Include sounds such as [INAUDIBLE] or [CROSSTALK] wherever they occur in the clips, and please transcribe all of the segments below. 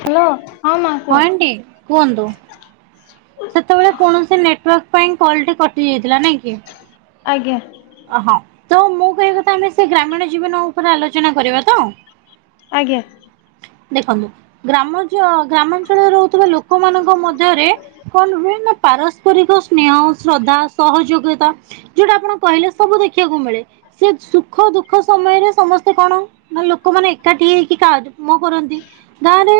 Hello. ମା ହଁ କୁହ ଆଣ୍ଟି କୁହନ୍ତୁ ସେତେବେଳେ କୌଣସି ନେଟୱର୍କ ପାଇଁ କଲ ଟି କଟି ଯାଇଥିଲା ନାଇଁ କି। ଆଜ୍ଞା। ଓହଁ ତ ମୁଁ କହିବା କଥା ଆମେ ସେ ଗ୍ରାମୀଣ ଜୀବନ ଉପରେ ଆଲୋଚନା କରିବା ତ। ଆଜ୍ଞା। ଦେଖନ୍ତୁ ଗ୍ରାମ ଗ୍ରାମାଞ୍ଚଳର ଲୋକମାନଙ୍କ ମଧ୍ୟରେ କଣ ହୁ ନା ପାରସ୍ପରିକ ସ ସ୍ନେହ ଶ୍ରଦ୍ଧା ସହଯୋଗିତା ଯୋଉଟା ଆପଣ କହିଲେ ସବୁ ଦେଖିବାକୁ ମିଳେ ସେ ସୁଖ ଦୁଃଖ ସମୟରେ ସମ ସମସ୍ତେ କଣ ନା ଲୋକମାନେ ଏକାଠି ହେଇକି [UNINTELLIGIBLE] କାମ କରନ୍ତି ଗାଁ ରେ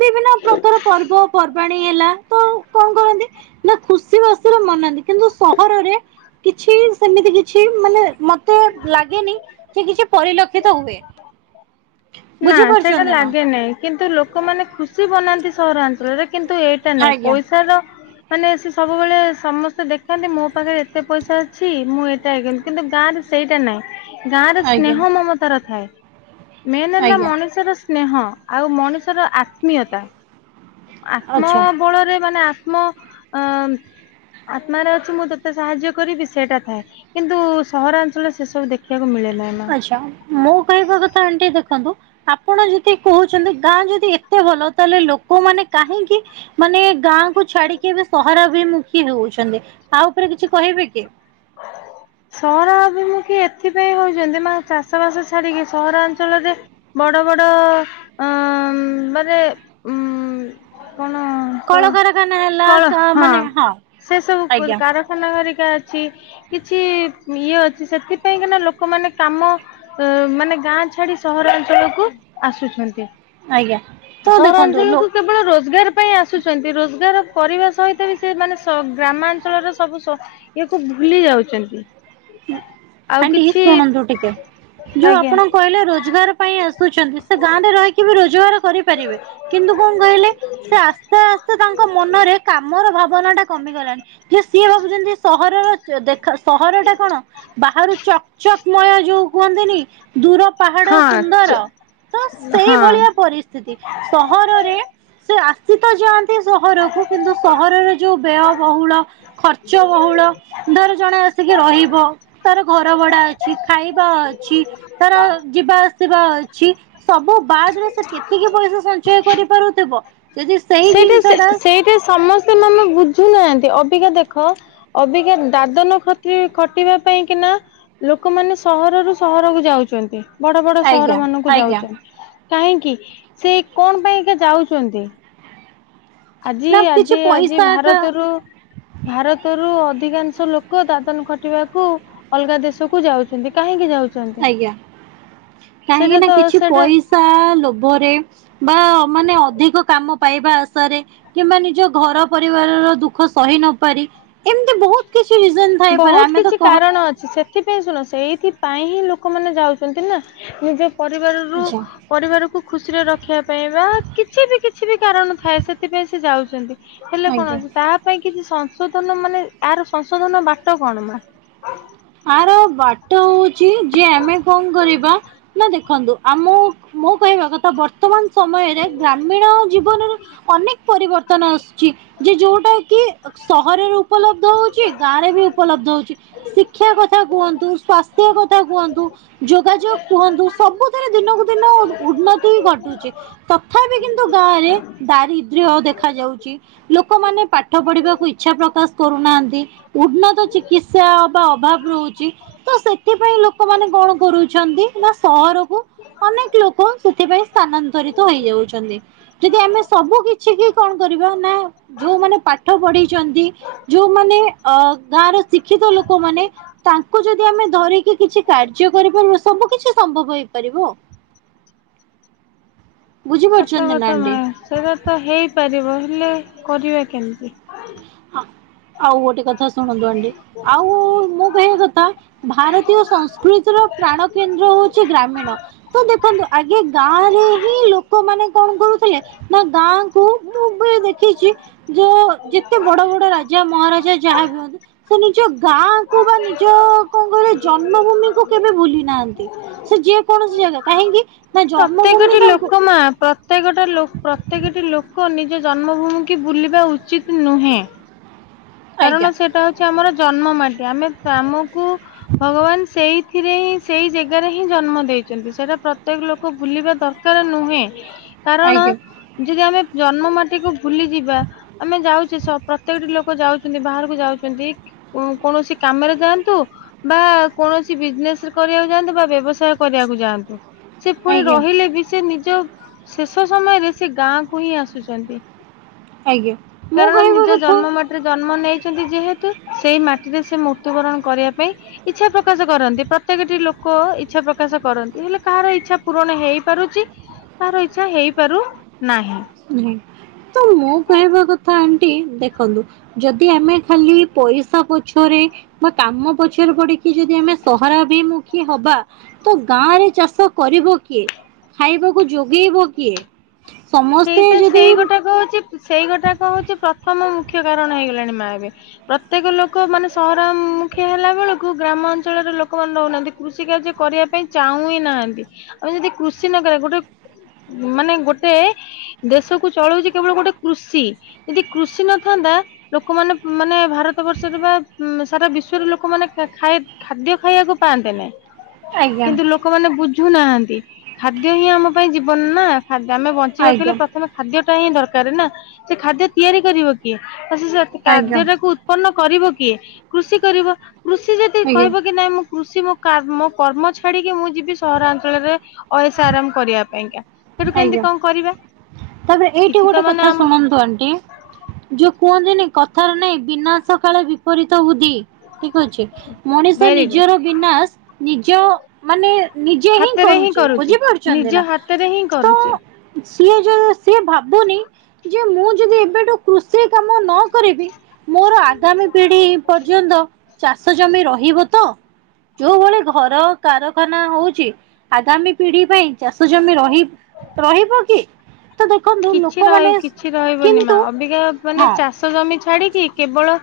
ବିଭିନ୍ନ ପ୍ରକାର ପର୍ବପର୍ବାଣି ହେଇ ଗଲା ତ କଣ କରନ୍ତି ନା ଖୁସି ସେ ମାସରେ ମନାନ୍ତି କିନ୍ତୁ ସହରରେ କିଛି ସେମିତି କିଛି ମାନେ ନ ତ ଲାଗେନି କି କିଛି ପରିଲକ୍ଷିତ ହୁଏ। ନା ସେଟା। ବୁଝିପାରୁଛନ୍ତି ନା ଲାଗେ ନାହିଁ କିନ୍ତୁ ଲୋକମାନେ ଖୁସି ମନାନ୍ତି। ସହରାଞ୍ଚରେ କିନ୍ତୁ ଏଇଟା ନୁହଁ ଆଜ୍ଞା। ପଇସାର ମାନେ ସେ ସବୁବେଳେ ସମସ୍ତେ ଦେଖାନ୍ତି। ମୋ ପାଖରେ ଏତେ ପଇସା ଅଛି। ମୁଁ ଏଟା କିନ୍ତୁ ଗାଁ ରେ ସେଇଟା ନାହିଁ। ଗାଁ ରେ ଆଜ୍ଞା ସ୍ନେହ ମମତାର ଥାଏ। ମେନ ହେଲା ଆଜ୍ଞା ମଣିଷର ସ୍ନେହ ଆଉ ମଣିଷର ଆତ୍ମୀୟତା। ଆଚ୍ଛା ଆତ୍ମବଳରେ ମାନେ ଆ ଆତ୍ମ ଅ ଆତ୍ମାରେ ଅଛି ମୁଁ ତତେ ସାହାଯ୍ୟ କରିବି ସେଇଟା ଥାଏ କିନ୍ତୁ ସହରାଞ୍ଚଳ ସେସବୁ ଦେଖିବାକୁ ମିଳେନି। ଆଛା ମୋ କହିବା କଥା ଆଣ୍ଟି ଦେଖନ୍ତୁ ଆପଣ ଯଦି କହୁଛନ୍ତି ଗାଁ ଯଦି ଏତେ ଭଲ ତାହେଲେ ଲୋକମାନୋନ କାହିଁକି ମାନେ ଗାଁ ଛାଡିକି ସହର। ବି ମୁୁଖୀ ହଉଛନ୍ତି ତା ଉପରେ କିଛି କହିବେ କି। ସହରା ଅଭିମୁଖୀ ଏଥିପାଇଁ ହଉଛନ୍ତି ମା ଚାଷ ବାସ ଛାଡିକି ସହରାଞ୍ଚଳରେ ବଡ। କଣ କ କଳକାରଖାନା ହେଲା ମାନେ ହଁ ସେ ସବୁ ଆଜ୍ଞା। କାରଖାନା ଅଛି ଘରିକା କି। କିଛି ଇଏ ଅଛି ସେଥିପାଇଁ କନା ଲୋକମାନେ କା ମାନେ ଗାଁ ଛାଡି ସହରାଞ୍ଚଳକୁ ଆସୁଛନ୍ତି। ଆଜ୍ଞା ତ ଦେଖନ୍ତୁ ଲୋ ସହରାଞ୍ଚଳକୁ କେବଳ ରୋଜଗାର। ପାଇଁ ଆସୁଛନ୍ତି ରୋଜଗାର କରିବା ସହିତ ବି ସେ ମାନେ ଗ୍ରାମାଞ୍ଚଳର ସବୁ ଇଏକୁ ଭୁଲି ଯାଉଛି। ସେମିତି। ଆଣ୍ଟି ଶୁଣନ୍ତୁ ଟିକେ ଯୋଉ ଆଜ୍ଞା। ଆପଣ କହିଲେ ରୋଜଗାର ପାଇଁ ଆସୁଛନ୍ତି ସେ ଗାଁରେ ରହିକି ବି ରୋଜଗାର। କରିପାରିବେ କିନ୍ତୁ କଣ କହିଲେ ସେ ଆସ୍ତେ ଆସ୍ତେ ତାଙ୍କ ମନରେ କାମର ଭାବନା ଟା। କମିଗଲାଣି କି ସିଏ ଭାବୁଛନ୍ତି ସହରର ଦେଖ ସହର ଟା ବାହାରୁ ଚକ ଚକ୍ମୟ ଯୋଉ କୁହନ୍ତିନି। ଦୂର ପାହାଡ ହଁ ସୁନ୍ଦର ତ ହଁ। ସେଇଭଳିଆ ପରିସ୍ଥିତି ସହରରେ ସେ। ସୀତ ଯାଆନ୍ତି ସହରକୁ କିନ୍ତୁ ସହରର ଯୋଉ ବ୍ୟୟ। ବହୁଳ ଖର୍ଚ୍ଚ ବହୁଳ ଧର ଜଣେ ଆସିକି ରହିବ। ତାର ଘରେ। ବଡା ଅଛି ଖାଇବା ଅଛି ତାର ଯିବା ଆସିବା ଅଛି ସବୁ ବାଦ ରେ ସେ କେତିକି ପଇସା ସଞ୍ଚୟ କରିପାରୁଥିବ। ଯଦି ସେଇ ସେଇଟା ସେ ଜିନିଷ ଟା ସେଇଟା ସମସ୍ତେ ମାନେ ବୁଝୁନାହାନ୍ତି। ମାନେ ଅବିକା ଦେଖ ଅବିକା ଦାଦନ ଖତି ଖଟିବା ପାଇଁ କିନା ଲୋକମାନେ ସହରରୁ ସହରକୁ ଯାଉଛନ୍ତି। ବଡ ବଡ ସହର ଆଜ୍ଞା ମାନଙ୍କୁ ଆଜ୍ଞା ଯାଉଛନ୍ତି। କାହିଁକି ସେ କଣ ପାଇଁ ଯାଉଛନ୍ତି। ଆଜି ନା ଆଜି କିଛି ଆଜି ପଇସା ଏକା ଭାରତରୁ ଭାରତରୁ। ଅଧିକାଂଶ ଲୋକ ଦାଦନ ଖଟିବାକୁ ଅଲଗା ଦେଶକୁୁ ଯାଉଛନ୍ତି କାହିଁକି ଯାଉ। ଆଜ୍ଞା କାହିଁକି ନା ତ କିଛି ସେଇଟା ପଇସା ଲୋଭରେ ବା ମାନେ ଅଧିକ କାମ। ପାଇବା ଆଶାରେ କିମ୍ବା ନିଜ ଘର ପରିବାର ର ଦୁଃଖ ସହି ନ ପାରି ଏମିତି ବହୁତ କିଛି। ରିଜନ ଥାଇପାରେ ବହୁତ ଆମେ ତ କିଛି କହ କାରଣ ଅଛି ସେଥିପାଇଁ ଶୁଣ ସେ ସେଇଥିପାଇଁ ହିଁ ଲ। ଲୋକମାନୋନେ ଯାଉଛନ୍ତି ନା ନିଜ। ପରିବାରରୁ ଆଚ୍ଛା ପରିବାରକୁ ଖୁସି। ଖୁସିରେ ରଖିବା ପାଇଁ ବା କିଛି ବି କିଛି ବି କାରଣ ଥାଏ ସେଥିପାଇଁ ସେ ଯାଉଛନ୍ତି। ହେଲେ କଣ ଆଜ୍ଞା। ଅଛି ତାପାଇଁ କିଛି ସ। ସଂଶୋଧନ ମାନେ ଏହାର ସଂଶୋଧନ ବାଟ। କଣ ମା। ଆର ବାଟ ହଉ। ଯେ ଆମେ କଣ କରିବା ନା ଦେଖନ୍ତୁ ଆମ ମୁଁ କହିବା କଥା ବର୍ତ୍ତମାନ ସମୟରେ ଗ୍ରାମୀଣ ଜୀବନରେ ଅନେକ ପରିବର୍ତ୍ତନ ଆସୁଛି ଯେ ଯୋଉଟା କି ସହରରୁ ଉପଲବ୍ଧ ହଉଛି ଗାଁ ରେ ବି ଉପଲବ୍ଧ ହଉଛି । ଶିକ୍ଷା କଥା କୁହନ୍ତୁ, ସ୍ୱାସ୍ଥ୍ୟ କଥା କୁହନ୍ତୁ, ଯୋଗାଯୋଗ କୁହନ୍ତୁ ସବୁଥିରେ ଦିନକୁ ଦିନ ଉନ୍ନତି ଘଟୁଛି ତଥାପି କିନ୍ତୁ ଗାଁରେ ଦାରିଦ୍ର୍ୟ ଦେଖା ଯାଉଛି ଲୋକମାନେ ପାଠ ପଢିବାକୁ ଇଚ୍ଛା ପ୍ରକାଶ କରୁନାହାନ୍ତି ଉନ୍ନତ ଚିକିତ୍ସା ବା ଅଭାବ ରହୁଛି ତ ସେଥିପାଇଁ ଲୋକମାନେ କଣ କରୁଛନ୍ତି ନା ସହରକୁ ଅନେକ ଲୋକ ସେଥିପାଇଁ ସ୍ଥାନାନ୍ତରିତ ହେଇଯାଉଛନ୍ତି ।ଯଦି ଆମେ ସବୁ କିଛି କି କଣ କରିବା ନା ଯୋଉମାନେ ପାଠ ପଢିଛନ୍ତି ଯୋଉମାନେ ଅ ଗାଁର ଶିକ୍ଷିତ ଲୋକ କିଛି କରିବୁ । ସତ କଥା ମା ସେଇଟା ତ ହେଇପାରିବ ହେଲେ କରିଆ କେମିତି? ହଁ ଆଉ ଗୋଟେ କଥା ଶୁଣନ୍ତୁ ଆଣ୍ଡି ଆଉ ମୁଁ କହିବା କଥା ଭାରତୀୟ ସଂସ୍କୃତିର ପ୍ରାଣ କେନ୍ଦ୍ର ହଉଛି ଗ୍ରାମୀଣ ତ ଦେଖନ୍ତୁ ଆଗେ ଗାଁ ରେ ହିଁ ଲୋକମାନେ କଣ କରୁଥିଲେ ନା ଗାଁ କୁ ମୁଁ ବି ଦେଖିଛି ଯୋ ଏତେ ବଡ ବଡ ରାଜା ମହାରାଜା ଯାହା ବି ହୁଅନ୍ତୁ ସେ ନିଜ ଗାଁ କୁ ବା ନିଜ କରେ ଜନ୍ମଭୂମି କୁ କେବେ ଭୁଲି ନାହାନ୍ତି । ସେ ଯେ କୌଣସି ଜାଗା କାହିଁକି ନା ଜନ୍ମଭୂମି ପ୍ରତ୍ୟେକଟି ତାଙ୍କୁ ଲୋକ ମା ପ୍ରତ୍ୟେକଟା ଲୋକ ପ୍ରତ୍ୟେକଟି ଲୋକ ନିଜ ଜନ୍ମଭୂମି କି ବୁଲିବା ଉଚିତ ନୁହେଁ । କାରଣ ଆଜ୍ଞା ସେଇଟା ହଉଛି ଆମର ଜନ୍ମ ମାଟି। ଆମେ ଆମକୁ ଭଗବାନ ସେଇଥିରେ ହିଁ ସେଇ ଜାଗାରେ ହିଁ ଜନ୍ମ ଦେଇଛନ୍ତି ସେଇଟା ପ୍ରତ୍ୟେକ ଲୋକ ବୁଲିବା ଦରକାର ନୁହେଁ । କାରଣ ଆଜ୍ଞା ଯଦି ଆମେ ଜନ୍ମ ମାଟିକୁୁ ଭୁଲି ଯିବା ଆମେ ଯାଉଛେ ପ୍ରତ୍ୟେକଟି ଲୋକ ଯାଉଛେ ବାହାରକୁ ଯାଉଛନ୍ତି କୌଣସି କାମରେ ଯାଆନ୍ତୁ ବା କୌଣସି ବିଜନେସରେ କରିବାକୁ ଯାଆନ୍ତୁ ବା ବ୍ୟବସାୟ କରିବାକୁ ଯାଆନ୍ତୁ । ସେ ପୁଣି ଆଜ୍ଞା ରହିଲେ ବି ସେ ନିଜ ଶେଷ ସମୟରେ ସେ ଗାଁ କୁ ହିଁ ଆସୁଛନ୍ତି। ଆଜ୍ଞା ମୁଁ କହିବି କଥା ମନେଇଛନ୍ତି ଯେହେତୁ ସେଇ ମାଟିରେ ସେ ମୃତ୍ୟୁବରଣ କରିବା ପାଇଁ ଇଚ୍ଛା ପ୍ରକାଶ କରନ୍ତି ପ୍ରତ୍ୟେକଟି ଲୋକ ଇଚ୍ଛା ପ୍ରକାଶ କରନ୍ତି ହେଲେ କାହାର ଇଚ୍ଛା ପୂରଣ ହେଇପାରୁଛି କାହାର ଇଚ୍ଛା ହେଇପାରୁନାହିଁ । ତ ମୁଁ କହିବା କଥା ଆଣ୍ଟି ଦେଖନ୍ତୁ ଯଦି ଆମେ ଖାଲି ପଇସା ପଛରେ ବା କାମ ପଛରେ ପଡିକି ଯଦି ଆମେ ସହରାଭିମୁଖୀ ହବା ତ ଗାଁରେ ଚାଷ କରିବ କିଏ ଖାଇବାକୁ ଯୋଗେଇବ କିଏ? ସମସ୍ତେ ସେଇଟ ଯଦି ସେଇ ଗୁଟାକ ହଉଛି ସେଇ ଗୁଟାକ ହଉଛି ପ୍ରଥମ ମୁ ମୁଖ୍ୟ କାରଣ ହେଇଗଲାଣି ମା ଏବେ। ପ୍ରତ୍ୟେକ ଲୋକ ମାନେ ସହର ମୁଖି ହେଲା ବେଳକୁ ଗ୍ରାମ ଅଞ୍ଚଳର ଲୋକମାନେ ରହୁନାହାନ୍ତି କୃଷି କାର୍ଯ୍ୟ କରିବା ପାଇଁ ଚାହୁଁ ହିଁ ନାହାନ୍ତି ଆମେ ଯଦି କୃଷି ନକରିଆ ଗୋଟେ ମାନେ ଗୋଟେ ଦେଶ କୁ ଚଳଉଛି କେବଳ ଗୋଟେ କୃଷି ଯଦି କୃଷି ନଥାନ୍ତା ଲୋକମାନେ ମାନେ ଭାରତ ବର୍ଷରେ ବା ସାରା ବିଶ୍ଵରେ ଲୋକମାନେ ଖାଇ ଖାଦ୍ୟ ଖାଇବାକୁ ପାଆନ୍ତେ ନାହି। ଆଜ୍ଞା କିନ୍ତୁ ଲୋକମାନେ ବୁଝ ବୁଝୁ ନାହାନ୍ତି। ଖାଦ୍ୟ ହିଁ ଆମ ଯିବନ ନା ଖାଦ୍ୟ ଆମେ ବଞ୍ଚ କୁ ହେଲେ ଆଜ୍ଞା ପ୍ରଥମେ ଖାଦ୍ୟ ଟା ହିଁ ଦର୍କାର ନା ସେ ଖାଦ୍ୟ ତିଆରି କରିବ କିଏ? ସେ ଆଜ୍ଞା କା୍ୟାକୁ ଉତ୍ପନ୍ନ କରିବ କିଏ କୃଷି କରିବ । କୃଷି ଯଦି ଆଜ୍ଞା କହିବ କି ନାଇଁ ମୁଁ କୃଷି ମୋ ମୋ କର୍ମ ଛାଡିକି ମୁଁ ଯିବି ସହରାଞ୍ଚଳରେ ଅହେସ୍ ଆରାମ କରିବା ପାଇଁକା । ସେଠୁ କେମିତି କଣ କରିବା? ତମେ ଏଇଠି କିଛି ତ ଗୋଟେ ମାନେ କଥା ଶୁଣନ୍ତୁ ଆଣ୍ଟି ଯୋଉ କୁହ ନ୍ତିନି କଥାରେ ନାଇଁ ବିନାଶ କାଳେ ବିପରୀତ ଠିକ୍ ଅଛି ମଣିଷ ଭେରି ଗୁଡ ନିଜର ବିନାଶ ନିଜ ମାନେ ନିଜେ ହିଁ କରୁଚି ବୁଝିପାରୁଛନ୍ତି ନା। ଚେ ସିଏ ଯ ସିଏ ଭାବୁନି ଯେ ମୁଁ ଯଦି ଏବେଠୁ କୃଷି କାମ ନ କରିବି ମୋର ଆଗାମୀ ପିଢି ପର୍ଯ୍ୟନ୍ତ ଚାଷ ସେ ଜମି ରହିବ ତ? ଯୋଉ ଭଳି ଘର କାରଖାନ ହୋଉଛି ଆଗାମୀ ପିଢି ପାଇଁ ଚାଷ ଜମି ରହିବ୍ ରହିବ କି? କିଛି ରହ ଲୋକମାନେ କିଛି ରହିବନି ମା କିନ୍ତୁ ଅବିକା ମାନେ ହଁ ଚାଷ ଜମି ଛାଡିକି କେବଳ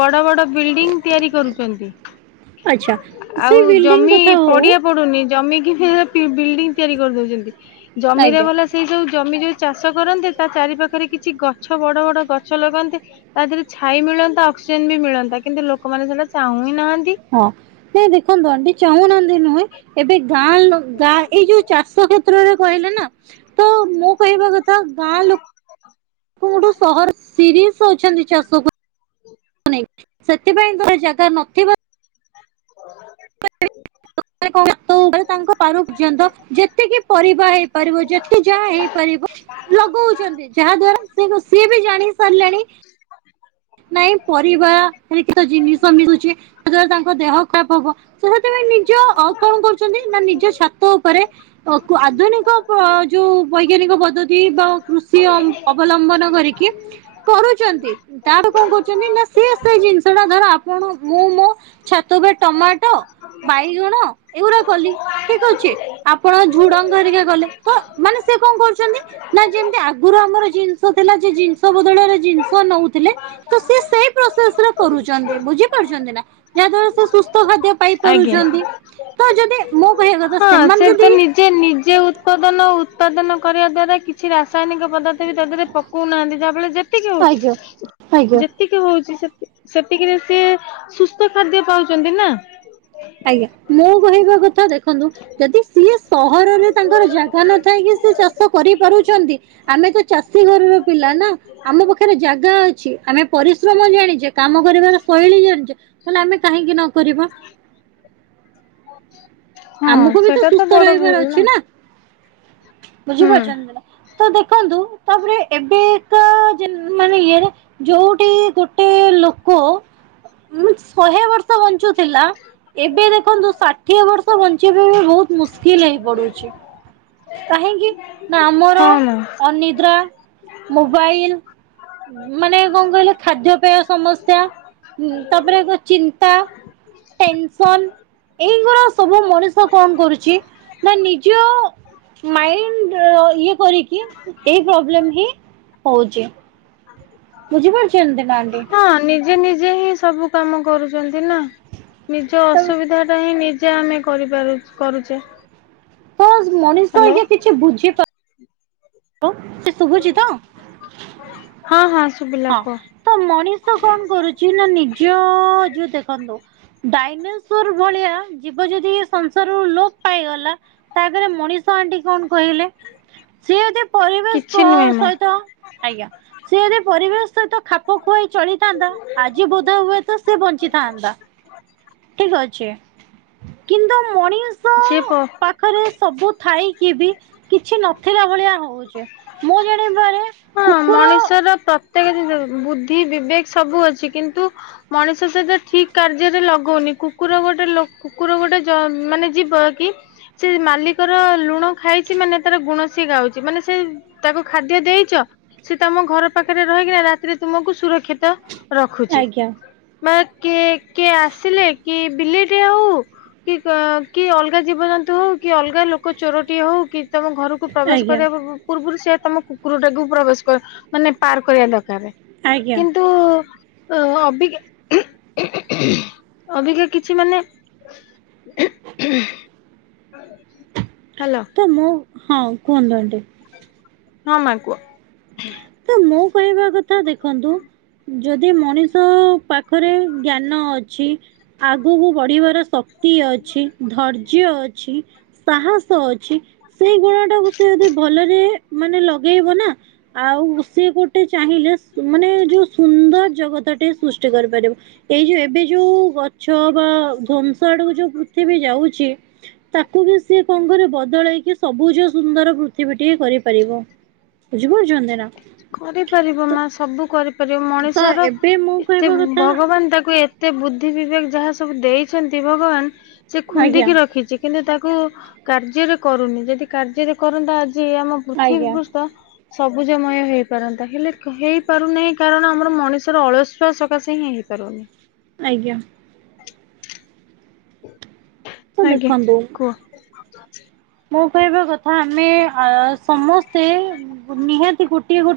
ବଡ ବଡ ବିଲ୍ଡିଂ ତିଆରି କରୁଛନ୍ତି । ଆଚ୍ଛା ସେଇ ଆଉ ବିଲ୍ଡିଂ ଜମି କଥା ହଉ ପଡିଆ ପଡୁନି ଜମି କି ସେ ଫ ପିବି ବିଲ୍ଡିଂ ତିଆରି କରିଦୋଉଚନ୍ତି। ଜମିରେ ଆଜ୍ଞା ବଲା ସେଇ ଯେଉଁ ଜମିି ଜୋଚ୍ ଚାଷ କରନ୍ତେ ଚାରି ପାାଖରେ କିଛି ଗଛ ବଡ ବଡ ଗଛ ଲଗାନ୍ନନ୍ତି ତା ଦେହରେ ଛାଇ ମିଳନ୍ତା ଅକ୍ସିଜେନ ବି ମିଳନ୍ତା କିନ୍ତୁ ଲୋକମାନେ ସେଟା ଚାହୁଁ ହଁ ନାହାନ୍ତି। ହଁ ନଇଁ ଦେଖନ୍ତୁ ଆଣ୍ଡି ଚାହୁଁନାହାନ୍ତି ନୁହେଁ ଏବେ ଗାଁ ଗାଁ ଏଇ ଯୋଉ ଚାଷ କ୍ଷେତ୍ରରେ କହିଲେ ନା ତ ମୁଁ କହିବା କଥା ଗାଁ ଲୋକ ଗୋଠୁ ସହର ସିରିସ ଶୋଉ ଅଛନ୍ତି ଚାାଷକୁ ସେଥିପାଇଁ ତୋର ଜାଗା ନଥିବ [INAUDIBLE] ତାଙ୍କ ପାରୁ ପର୍ଯ୍ୟନ୍ତ ଯେତିକି ପରିବା ହେଇପାରିବ ଯେତିକି ଯାହା ହେଇପାରିବ ଲଗୋଉ ଚନ୍ତି ଯାହା ଦ୍ଵାରା ସିଏ ବି ଜାଣି ସାରିଲାଣି ନାଇଁ ପରିବାାରଖ ଜିନିଷ ମିଶୁଛି ସେଵାରା ତାଙ୍କ ଦେହ ନାଇଁ ପରିବା ହେଇ କିତ ଯିନିସ ମିସୁଚି ଯେତବେଳେ ତନ୍କ ଦେହ ଖରାପ ହବ ତ ସେଥିପାଇଁ ନିଜ କଣ କରୁଛନ୍ତି ନା ନିଜ ଛାତ ଉପରେ ଆଧୁନିକ ଯୋଉ ବୈଜ୍ଞାନିକ ପଦ୍ଧତି ବା କୃଷି ଅବଲମ୍ବନ କରିକି କରୁଛନ୍ତି। ତାଡ-କଅଁ କରୁଚନ୍ତି ନା ସିଏ ସେଇ ଜିନିଷ ଟା ଧର ଆପଣ ମୁଁ ମୋ ଛାତରେ ଟମାଟୋ, ବାଇଗଣ ଏଇଗୁରା କଲି ଠିକ୍ ଅଛି ଆପଣ ଝୁଡଙ୍ଗ ଘରିକା କଲେ ତ ମାନେ ସେ କଣ କରୁଚନ୍ତି ନା ଯେମତି ଆଗରୁ ଆମର ଜିନିଷ ଥିଲା ଯେ ଜିନିଷ ବଦଳରେ ଜିନିଷ ନଉଥିଲେ। ତ ସିଏ ସେଇ ପ୍ରସେସରେ କରୁଚନ୍ତି ବୁଝିପାରୁଛନ୍ତି ନା ଯାହାଦ୍ଵାରା ସେ ସୁସ୍ଥ ଖାଦ୍ୟ ଆଜ୍ଞା। ପାଇପାରୁଛନ୍ତି। ତ ଯଦି ମୁଁ କହିବା କଥା ହଁ ସେମାନେ ସେ ତ ଯଦି ନିଜେ ନିଜେ ଉତ୍ପଦନ ଉତ୍ପାଦନ କରିବା ଦ୍ଵାରା କିଛି ରାସ୍ ରାସାୟନିକ ପଦାର୍ଥ ବି ତା ଧିରେ ପକଉନାହାନ୍ତି ଯାହାଫଳେରେ ଯେତିକି ଆଜ୍ଞା ଆଜ୍ଞା। ହଉଚି ଯେତିକି ହଉଚି ସେ ସେତିକିରେ ସିଏ ସୁସ୍ଥ ଖାଦ୍ୟ ପାଉଚନ୍ତି ନାଁ। ଆଜ୍ଞା ମୁଁ କହିବା କଥା ଦେଖନ୍ତୁ ଯଦି ସିଏ ସହରରେ ତାଙ୍କର ଜାଗା ନଥାଇକି ସେ ଚାଷ କରିପାରୁଛନ୍ତି ଆମେ ତ ଚାଷୀ ଘରର ପିଲା ନା ଆମ ପାଖରେ ଜାଗା ଅ ଚି ଆମେ ପରିଶ୍ରମ ଜାଣିଚେ କାମ କରିବାର ଶୈଳୀ ଜାଣିଚେ ହେଲେ ଆମେ କାହିଁକି ନା କରିବା। ହଁ ଆମକୁ ବି ତ ସେଇଟା ସୁସ୍ଥ ବଡ ରହିବାର ଭୁଲ ଅଛି ନା। ହୁଁ। ବୁଝିପାରୁଛନ୍ତି ନା। ତ ଦେଖନ୍ତୁ ତାପରେ ଏବେ ଏକା ମାନେ ଯେ-ଇଏରେ ଯୋଉଠି ଗୋଟେ ଲୋକ ମ୍ ଶହେ ବର୍ଷ ବଞ୍ଚୁଥିଲା ଏବେ ଦେଖନ୍ତୁ ଷାଠିଏ ବର୍ଷ ବଞ୍ଚିବା ଏବେ ବହୁତ ମୁସ୍କିଲ୍ ହେଇ ପଡୁଚି। କାହିଁକି? ନାଁ ଆମର ହଁ ମା। ଅନିଦ୍ରା। ମୋବାଇଲ୍ ମାନେ କଣ କହିଲେ ଖାଦ୍ୟପେୟ ସମସ୍ୟା ତାପରେ ଚିନ୍ତା ଟେନସନ୍ ଏଇଗୁରା ସବୁ ମଣିଷ କଣ କରୁଚି ନା ନିଜ ମାଇଣ୍ଡ ଇଏ କରିକି ଏଇ ପ୍ରୋବ୍ଲେମ୍ ହିଁ ହଉଚି। ବୁଝି ପାରୁଚନ୍ତି ନା ଆଣ୍ଟୀ। ହଁ ନିଜେ ନିଜେ ହିଁ ସବୁ କାମ କରୁଚନ୍ତି ନା। ନିଜ ତ ଅସୁବିଧା ଟା ହିଁ ନି ସେ ଆମେ କରିପାରୁଚେ କରୁଚେ। ପୋସ୍। ମଣିଷ ଆଜ୍ଞା କିଛି ବୁଝିପା ଲୋ ସି ଶୁଭୁଚି ତ। ହଁ ହଁ ଶୁଭିଲା ହଁ କୁହ ତ ମଣିଷ କଣ କରୁଚି ନା ନିଜଅଅ ଯୋଉ ଦେଖନ୍ତୁ ଲୋ-ଡାଇନେସୋର ଭଳିଆ ଜୀବ ଯଦି ଏ ସଂସାରରୁ ଲୋପ୍ ପାଇଗଲା ତାଆଗରେ ମଣିଷ ଆଣ୍ଟୀ କଣ କହିଲେ ସିଏ ଯଦି ପରିବେଶ କିଛି ନୁହେଁ ମା ସହିତ ଆଜ୍ଞା ସିଏ ଯଦି ପରିବେଶ ସହିତ ଖାପ ଖୁ ଖୁଆଇ ଚଳିଥାନ୍ତା ଆଜି ବୋଧ ହୁଏ ତ ସେ ବଞ୍ଚିଥାନ୍ତା। ଆଚ୍ଛା କିନ୍ତୁ ମଣିଷ ଯିଏ ପ ପାଖରେ ସବୁ ଥାଇକି ବି କିଛି ନଥିଲା ଭଳିଆ ହଉଛେ। ମୁଁ ଜାଣିପାରେ ହଁ କୁକୁର ମଣିଷର ପ୍ରତ୍ୟେକ ଜିନିଷ ବୁଦ୍ଧି ବିବେକ ସବୁ ଅଛି କିନ୍ତୁ ମଣିଷ ସେଟା ଠିକ କାର୍ଯ୍ୟରେ ଲଗଉନି କୁକୁର ଗୋଟେ କୁକୁର ଗୋଟେ ମାନେ ଯିବ କି ସେ ମାଲିକର ଲୁଣ ଖାଇଛି ମାନେ ତାର ଗୁଣ ସିଏ ଗାଉଛି ମାନେ ସେ ତାକୁ ଖାଦ୍ୟ ଦେଇଛ ସେ ତମ ଘର ପାଖରେ ରହିକିନା ରାତିରେ ତୁମକୁ ସୁରକ୍ଷିତ। ରଖୁଛି ଆଜ୍ଞା ବା କିଏ କିଏ ଆସିଲେ କି ବିଲେଇ ଏତେ ଆଉ କି ଆଁ କି ଅଲଗା ଜୀବଜନ୍ତୁ ହଉ କି ଅଲଗା ଲୋକ ଚୋରଟିଏ ହଉ କି ତମ ଘରକୁ ପ୍ରବେଶ ଆଜ୍ଞା କରିବା ପୂର୍ବରୁ ସେ ତମ କୁକୁର ଟାକୁ ପ୍ରବେଶ ମାନେ ପାର କରିବା ଦରକାର। ଆଜ୍ଞା କିନ୍ତୁ ହ ଅଭିଜ୍ଞା ଅଭିକା କିଛି ମାନେ ହୁଁ। ତ ମୁଁ ହଁ କୁହନ୍ତୁ ଏନଟି ହଁ ମା କୁହ? ତ ମୁଁ କହିବା କଥା ଦେଖନ୍ତୁ? ଯଦି ମଣିଷ ପାଖରେ ଜ୍ଞାନ ଅଛି ଆଗକୁ ବଢ଼ିବାର ଶକ୍ତି ଅଛି ଧୈର୍ଯ୍ୟ ଅଛି ସାହସ ଅଛି ସେଇ ଗୁଣଟାକୁ ସେ ଯଦି ଭଲରେ ମାନେ ଲଗେଇବ ନା ଆଉ ଉଷେଇ ଗୋଟେ ଚାହିଁଲେ ମାନେ ଯୋଉ ସୁନ୍ଦର ଜଗତଟି ସୃଷ୍ଟି କରିପାରିବ ଏଇ ଯୋଉ ଏବେ ଯୋଉ ଛ ବା ଧଵଂସ ଆଡକୁ ଯୋଉ ପୃଥିବୀ ଯାଉଛି ତାକୁ ବି ସିଏ କଣ ଘରେ ଳକି ସବୁଜ ସୁନ୍ଦର ପୃଥିବୀ କିଏ କରିପାରିବ? ବୁଝି ପାରୁଛ? ସେରା କରିପାରିବ ମା ସବୁ କରିପାରିବ ତ ମଣିଷର ଏବେ ମୁଁ ଏତେ କହିବା କଥା ଭଗବାନ ତାକୁ ତେ ବୁଦ୍ଧି ବିବେକ ଯାହା ସବୁ ଦେଇଛନ୍ତି ଭଗବାନ ସେ ଆଜ୍ଞା। ଖୁନ୍ଦିକି ରଖିଛି କିନ୍ତୁ ତାକୁ କାର୍ଯ୍ୟରେ କରୁନି ଯଦି କାର୍ଯ୍ୟରେ କରନ୍ତା ଯ ଆମ ପୃଥିବୀ ଆଜ୍ଞା। ପୃଷ ସବୁଜମୟ ହେଇପାରନ୍ତା ହେଲେ ହେଇପାରୁନାହିଁ କାରଣ ଆମର ମଣିଷର ଅଳସୁଆ ସକାଶେ ହିଁ ହେଇପାରୁନି। ଆଜ୍ଞା! ତ ଆଜ୍ଞା ଦେଖନ୍ତୁ କୁହ- ସେ ମୋ କହିବା କଥା ଆମେ ସମସ୍ତେ ନିହାତି ଗୋଟିଏ ଗୋଟେ